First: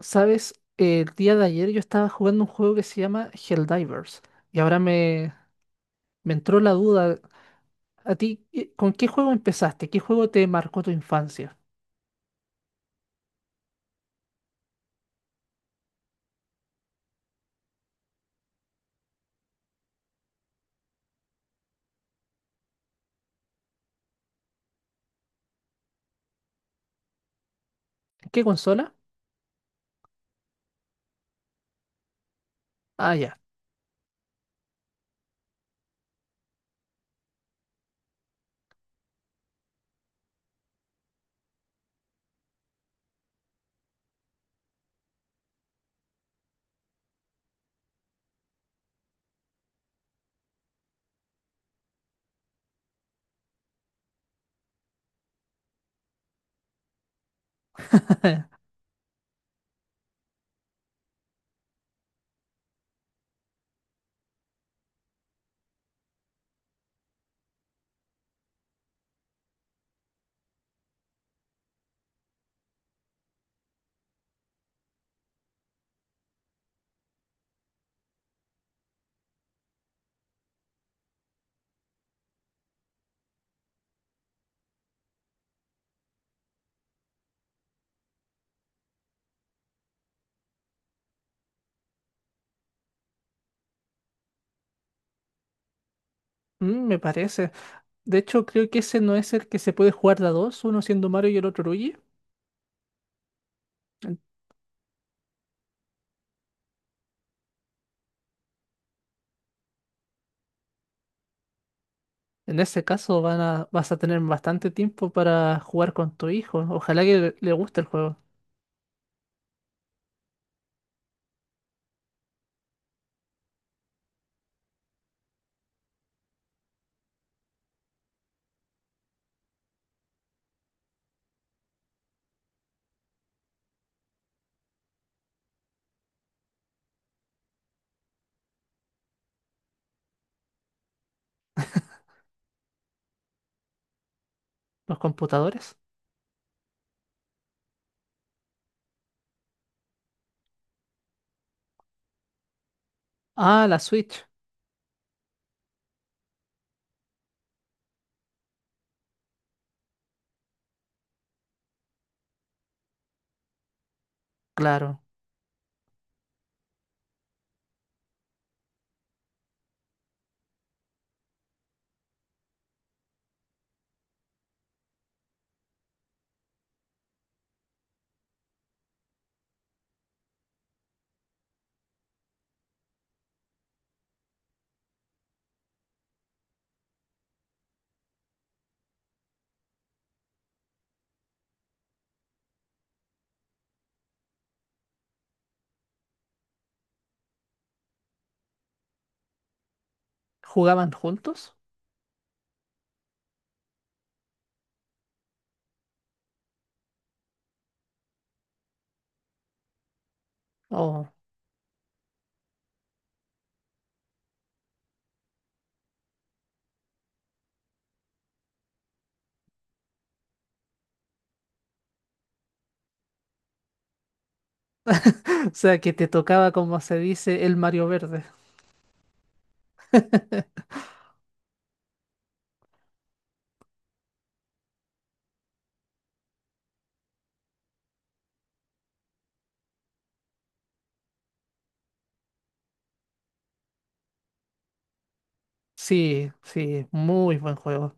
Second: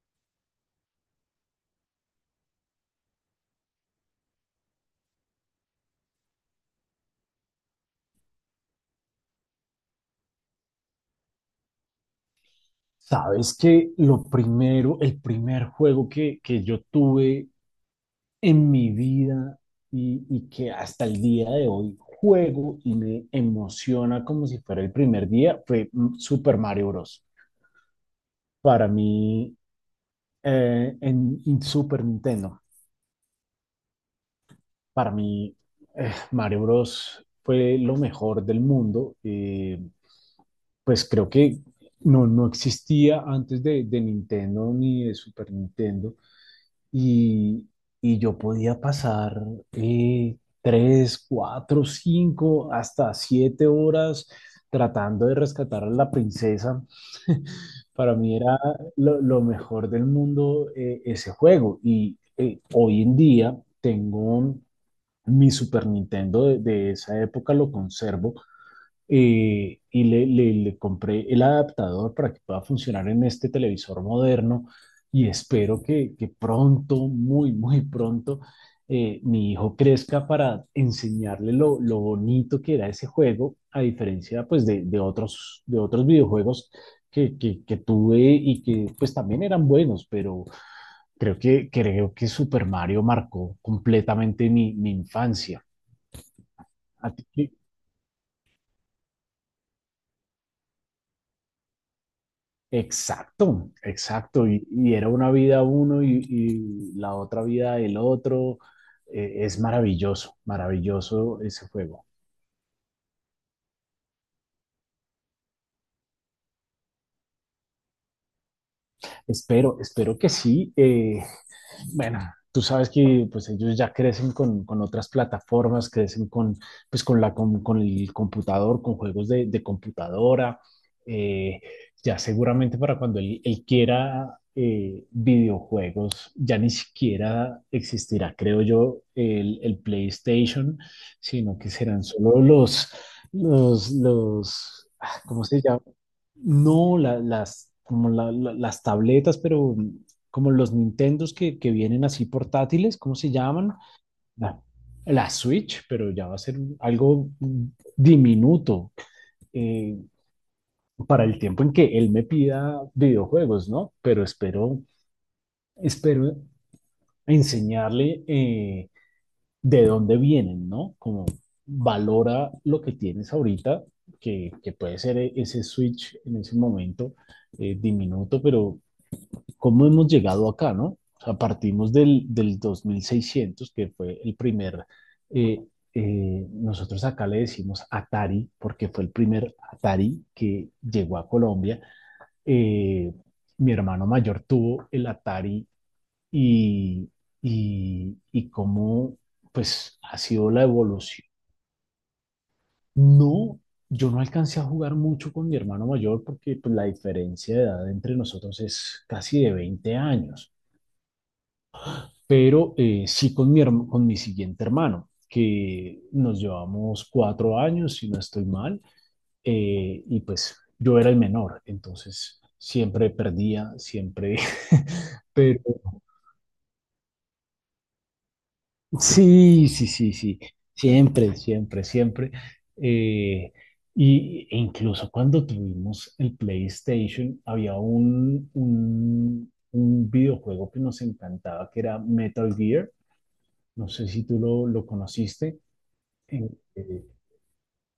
Sabes, el día de ayer yo estaba jugando un juego que se llama Helldivers y ahora me entró la duda. ¿A ti con qué juego empezaste? ¿Qué juego te marcó tu infancia? Sabes que lo primero, el primer juego que yo tuve en mi vida y que hasta el día de hoy juego y me emociona como si fuera el primer día fue Super Mario Bros. ¿En qué Para consola? mí, en Super Nintendo, Ah, ya. para mí Mario Bros. Fue lo mejor del mundo. Pues creo que no existía antes de Nintendo ni de Super Nintendo y, y yo podía pasar 3, 4, 5, hasta 7 horas tratando de rescatar a la princesa. Para mí era lo mejor del mundo, ese juego. Y hoy en día tengo mi Super Nintendo de esa época, lo conservo, y le compré el adaptador para que pueda funcionar en este televisor moderno y espero que pronto, muy, muy pronto, mi hijo crezca para enseñarle lo bonito que era ese juego, a diferencia pues de otros, de otros videojuegos que tuve y que pues también eran buenos, pero creo que Super Mario marcó completamente mi infancia. Mm, me ¿A ti qué? parece. De hecho, creo que ese no es el que se puede jugar de a dos, uno siendo Mario y el otro Luigi. Exacto, En, exacto. Y era una vida uno y la otra vida el otro. Es maravilloso, maravilloso ese juego. en ese caso vas a tener bastante tiempo para jugar con tu hijo. Ojalá que le guste el juego. Espero que sí. Bueno, tú sabes que pues ellos ya crecen con otras plataformas, crecen con, pues, con el computador, con juegos de computadora. Eh, ya seguramente para cuando él quiera videojuegos, ya ni siquiera existirá, creo yo, el PlayStation, sino que serán solo los, los, los, Los ah, ¿cómo se computadores. llama? No, como las tabletas, pero como los Nintendos que vienen así portátiles, ¿cómo se Ah, llaman? la Switch. La, la Switch, pero ya va a ser algo diminuto, eh, para el tiempo en que él me pida videojuegos, ¿no? Pero espero, Claro. espero enseñarle de dónde vienen, ¿no? Como valora lo que tienes ahorita, que puede ser ese Switch en ese momento, diminuto, pero cómo hemos llegado acá, ¿no? O sea, partimos del 2600 que fue el primer, eh, nosotros acá le decimos Atari, porque fue el primer Atari que llegó a Colombia. Eh, Mi hermano mayor tuvo el Atari y, y cómo, pues, ha sido la ¿Jugaban evolución. juntos? No, yo no alcancé a jugar mucho con mi hermano mayor porque, pues, la diferencia de edad entre nosotros es casi de 20 años. Oh. Pero sí con con mi siguiente hermano, que nos llevamos 4 años, si no estoy mal, y pues yo era el menor, entonces siempre perdía, siempre, O pero sea, que te tocaba, como se dice, el Mario Verde. sí, sí, sí, sí, siempre, siempre, siempre. eh, y e incluso cuando tuvimos el PlayStation, había un videojuego que nos encantaba, que era Metal Gear. No sé si tú lo conociste. Sí, eh, sí, eh, muy buen juego.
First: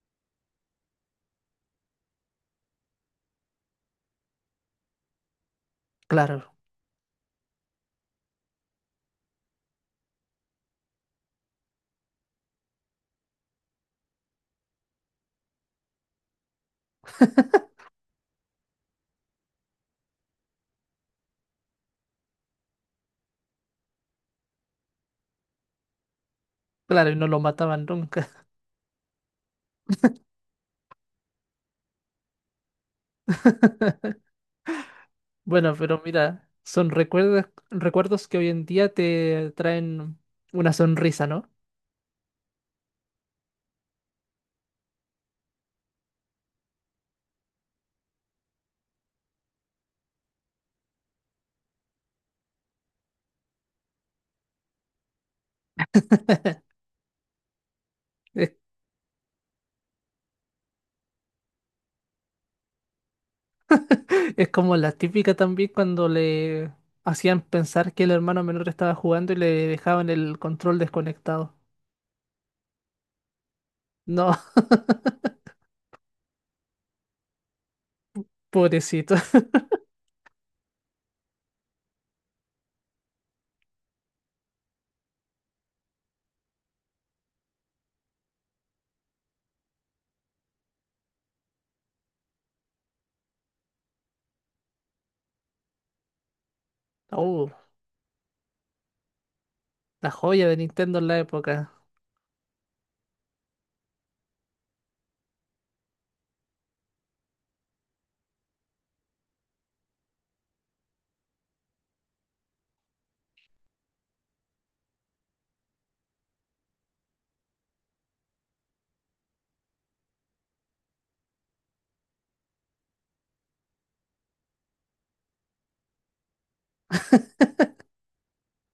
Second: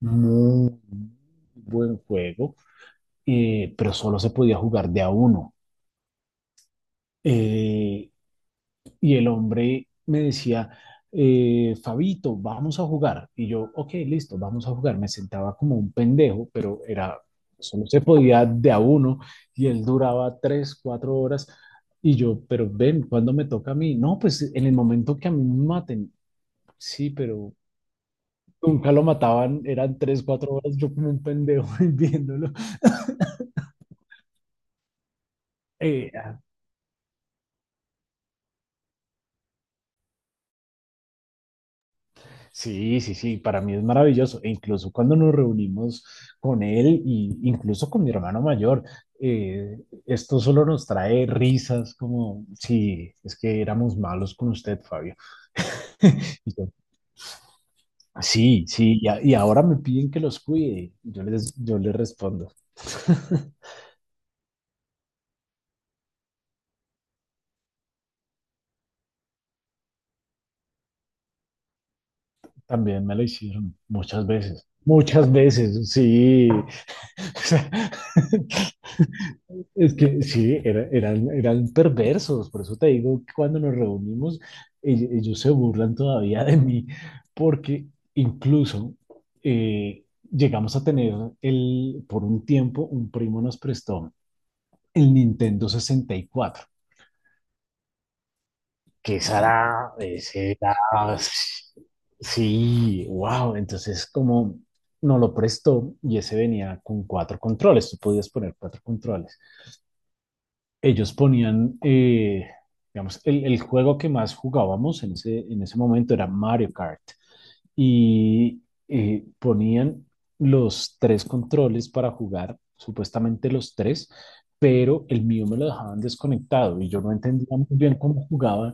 Muy buen juego, pero solo se podía jugar de a uno. Claro, Eh, y el hombre me decía, Fabito, vamos a jugar. Y yo, ok, listo, vamos a jugar. Me sentaba como un pendejo, pero era, solo se podía de a uno y él duraba 3, 4 horas. Y yo, pero ven, ¿cuándo me toca a mí? No, pues en el momento que a mí me maten. claro, Sí, y no lo pero mataban nunca. nunca lo mataban, eran 3, 4 horas, yo como un pendejo viéndolo. Bueno, pero Eh, ah, mira, son recuerdos que hoy en día te traen una sonrisa, ¿no? sí, sí, sí, para mí es maravilloso. E incluso cuando nos reunimos con él y incluso con mi hermano mayor, esto solo nos trae risas como, sí, es que éramos malos con usted, Fabio. Y yo, Es, sí, sí, y ahora me piden que los cuide. Y yo les respondo. es como la típica también cuando le hacían pensar que el hermano menor estaba jugando y le dejaban el control desconectado. También me lo hicieron muchas No, veces. Muchas veces, sí. O sea, pobrecito. Es que sí, eran perversos, por eso te digo que cuando nos reunimos, ellos se burlan todavía de mí, porque incluso eh, llegamos a tener por un tiempo, un primo nos prestó el Nintendo 64, Oh, que esa Ujú. era, la joya ese de era, Nintendo en la época. sí, wow, entonces como nos lo prestó y ese venía con cuatro controles, tú podías poner cuatro controles. Ellos ponían, digamos, el juego que más jugábamos en ese momento era Mario Kart y ponían los tres controles para jugar, supuestamente los tres, pero el mío me lo dejaban desconectado y yo no entendía muy bien cómo jugaba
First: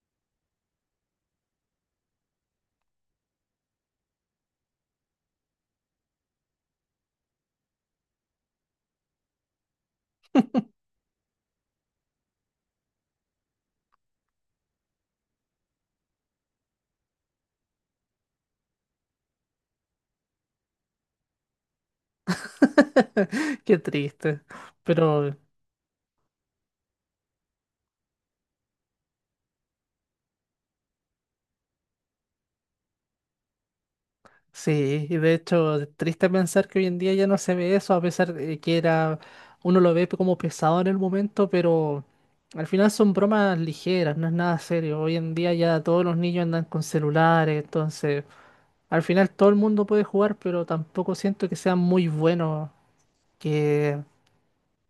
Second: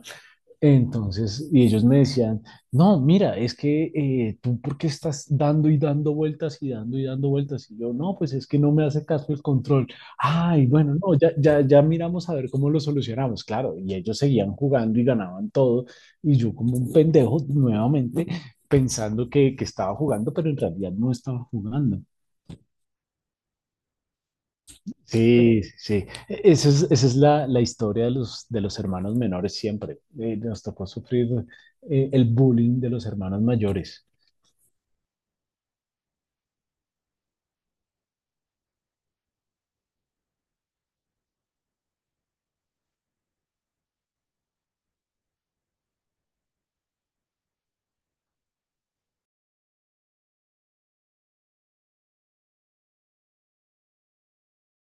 entonces, y ellos me decían, no, mira, es que tú, ¿por qué estás dando y dando vueltas y dando vueltas? Y yo, no, pues es que no me hace caso el control. Ay, bueno, no, ya, ya, ya miramos a ver cómo lo solucionamos, claro. Y ellos seguían jugando y ganaban todo. Y yo, como un pendejo, nuevamente pensando que estaba jugando, pero en realidad no estaba jugando. Qué triste. Pero Sí, sí, sí. Esa es la historia de los hermanos menores siempre. Nos tocó sufrir el bullying de los hermanos mayores. sí, y de hecho, es triste pensar que hoy en día ya no se ve eso, a pesar de que era, uno lo ve como pesado en el momento, pero al final son bromas ligeras, no es nada serio. Hoy en día ya todos los niños andan con celulares, entonces al final todo el mundo puede jugar, pero tampoco siento que sean muy buenos, que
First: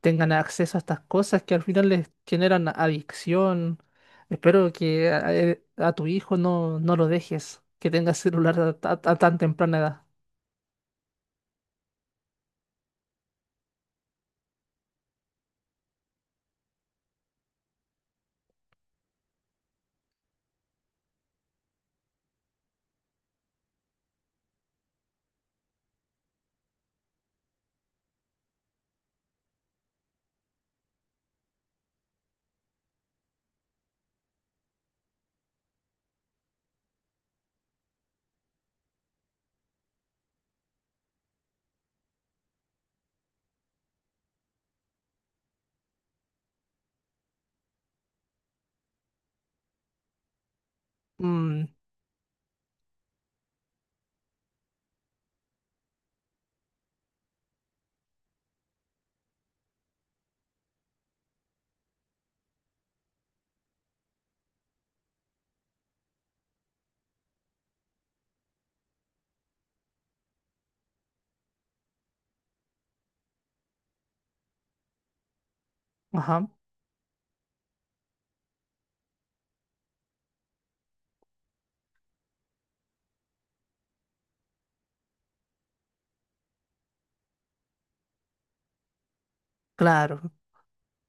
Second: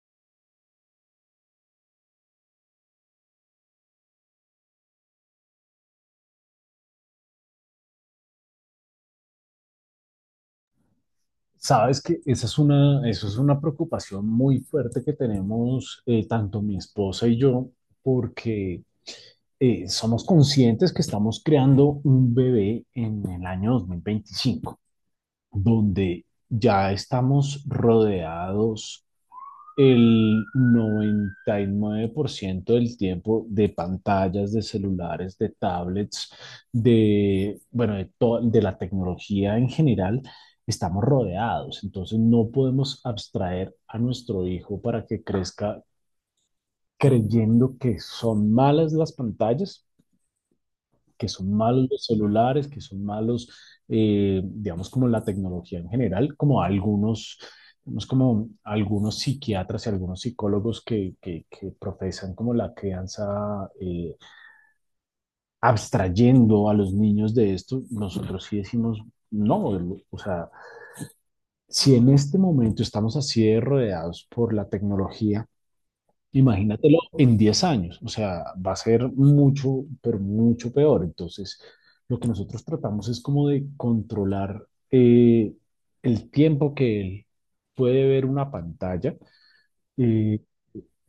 tengan acceso a estas cosas que al final les generan adicción. Espero que a tu hijo no lo dejes, que tenga celular a tan temprana edad. Sabes que eso es una preocupación muy fuerte que tenemos, tanto mi esposa y yo, porque somos conscientes que estamos creando un bebé en el año 2025 donde ya estamos rodeados el 99% del tiempo de pantallas, de celulares, de tablets, de, bueno, de la tecnología en general, estamos rodeados. Entonces no podemos abstraer a nuestro hijo para que crezca creyendo que son malas las pantallas, que son Mm, malos los celulares, que son malos, digamos, como la tecnología en general, como algunos, digamos, como algunos psiquiatras y algunos psicólogos que profesan como la crianza, abstrayendo a los niños de esto. Nosotros sí decimos, no, o sea, si en este momento estamos así de rodeados por la tecnología, ajá, imagínatelo en 10 años. O sea, va a ser mucho, pero mucho peor. Entonces, lo que nosotros tratamos es como de controlar, el tiempo que él puede ver una pantalla. claro, Eh,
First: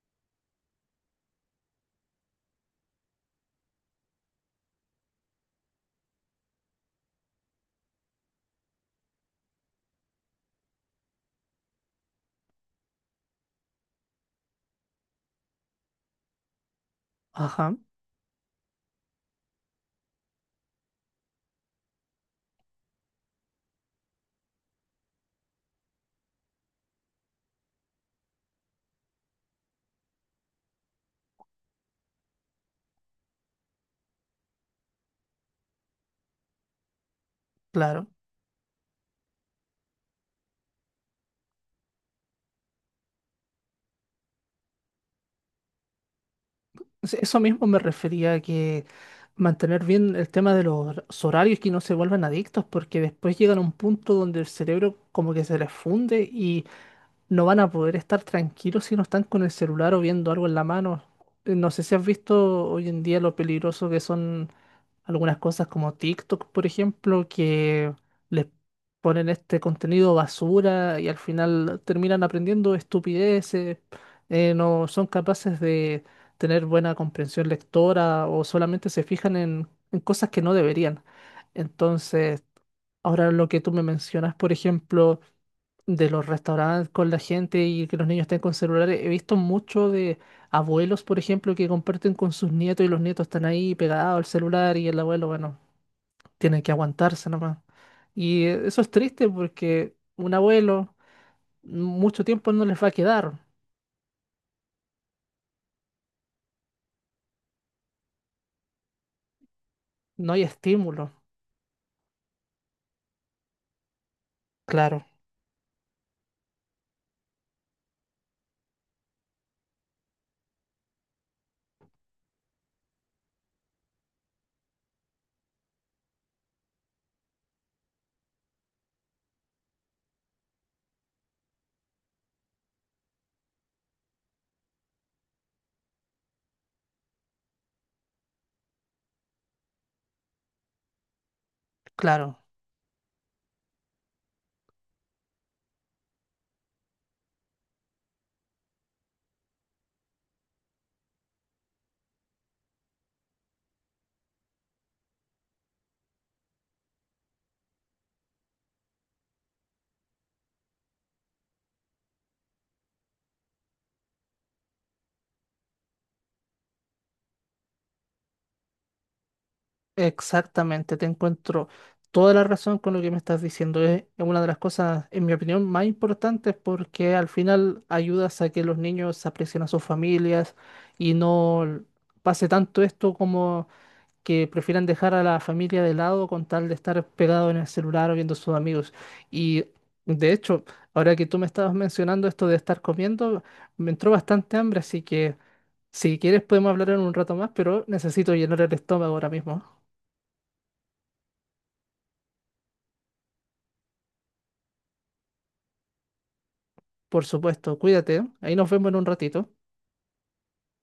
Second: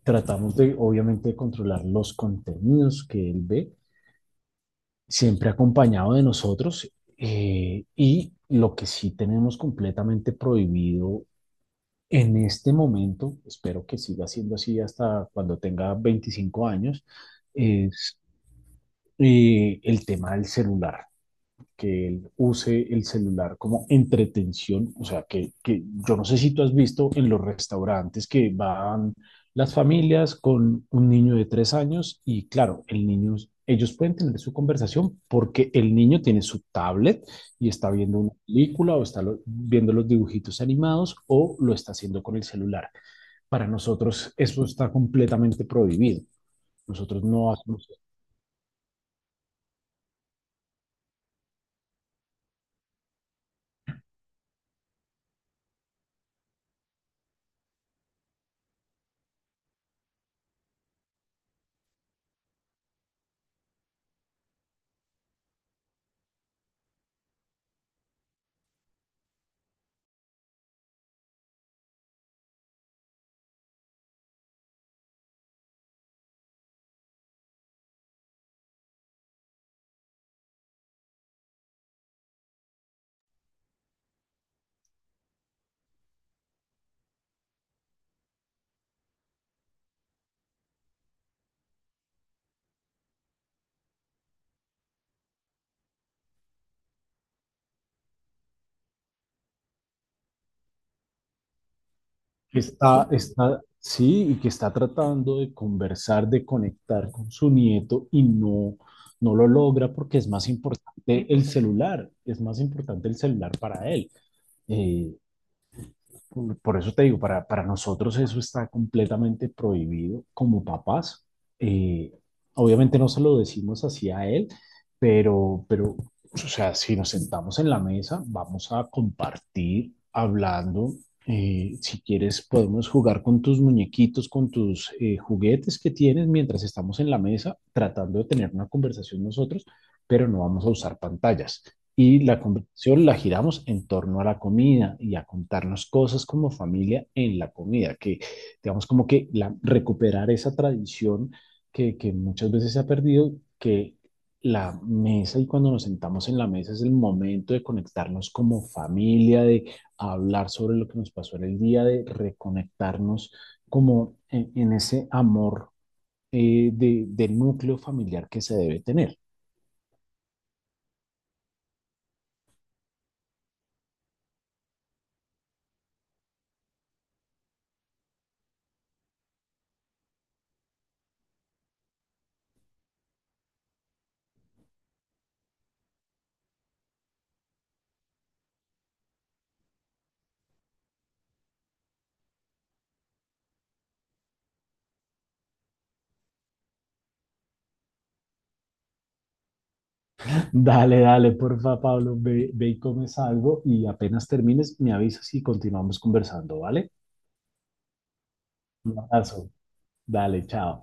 Tratamos de, obviamente, de controlar los contenidos que él ve, siempre acompañado de nosotros. Y lo que sí tenemos completamente prohibido en este momento, espero que siga siendo así hasta cuando tenga 25 años, ajá, es el tema del celular, que él use el celular como entretención, o sea, que yo no sé si tú has visto en los restaurantes que van las familias con un niño de 3 años y, claro, el niño, ellos pueden tener su conversación porque el niño tiene su tablet y está claro. viendo una película o está viendo los dibujitos animados o lo está haciendo con el celular. Para nosotros eso está completamente prohibido. Sí, Nosotros eso no mismo me hacemos. refería a que mantener bien el tema de los horarios, que no se vuelvan adictos, porque después llegan a un punto donde el cerebro como que se les funde, no van a poder estar tranquilos si no están con el celular o viendo algo en la mano. No sé si has visto hoy en día lo peligroso que son algunas cosas como TikTok, por ejemplo, que les ponen este contenido basura y al final terminan aprendiendo estupideces. Eh, no son capaces de tener buena comprensión lectora o solamente se fijan en cosas que no deberían. Entonces, ahora lo que tú me mencionas, por ejemplo, de los restaurantes con la gente y que los niños estén con celulares. He visto mucho de abuelos, por ejemplo, que comparten con sus nietos y los nietos están ahí pegados al celular y el abuelo, bueno, tiene que aguantarse nomás. Y eso es triste porque un abuelo mucho tiempo no les va a Está, quedar, está, sí, y que está tratando de conversar, de conectar con su nieto y no lo logra porque es no hay más estímulo. importante el celular, es más importante el celular para él. Claro, Eh, Por eso te digo, para nosotros eso está completamente prohibido como papás. Eh, Obviamente no se lo decimos así a él, pero, pero, o sea, si nos sentamos en la mesa, vamos a compartir hablando. Si quieres, podemos jugar con tus muñequitos, con tus juguetes que tienes mientras estamos en la mesa tratando de tener una conversación nosotros, pero no vamos a usar pantallas. Y claro. la conversación la giramos en torno a la comida y a contarnos cosas como familia en la comida, que, digamos, como recuperar esa tradición que muchas veces se ha perdido, que la mesa y cuando nos sentamos en la mesa es el momento de conectarnos como familia, de hablar sobre lo que nos pasó en el día, de reconectarnos como en ese amor, del núcleo familiar que se debe tener. Exactamente, te encuentro toda la razón con lo que me estás diciendo. Es una de las cosas, en mi opinión, más importantes porque al final ayudas a que los niños aprecien a sus familias y no pase tanto esto como que prefieran dejar a la familia de lado con tal de estar pegado en el celular o viendo a sus amigos. Y de hecho, ahora que tú me estabas mencionando esto de estar comiendo, me entró bastante hambre, así que si quieres podemos hablar en un rato más, pero necesito llenar el estómago ahora mismo. Dale, dale, porfa, Pablo, ve, ve y comes algo y apenas termines, me avisas y continuamos conversando, ¿vale? Por supuesto, cuídate, ¿eh? Ahí nos vemos Un en un abrazo. ratito. Dale, chao.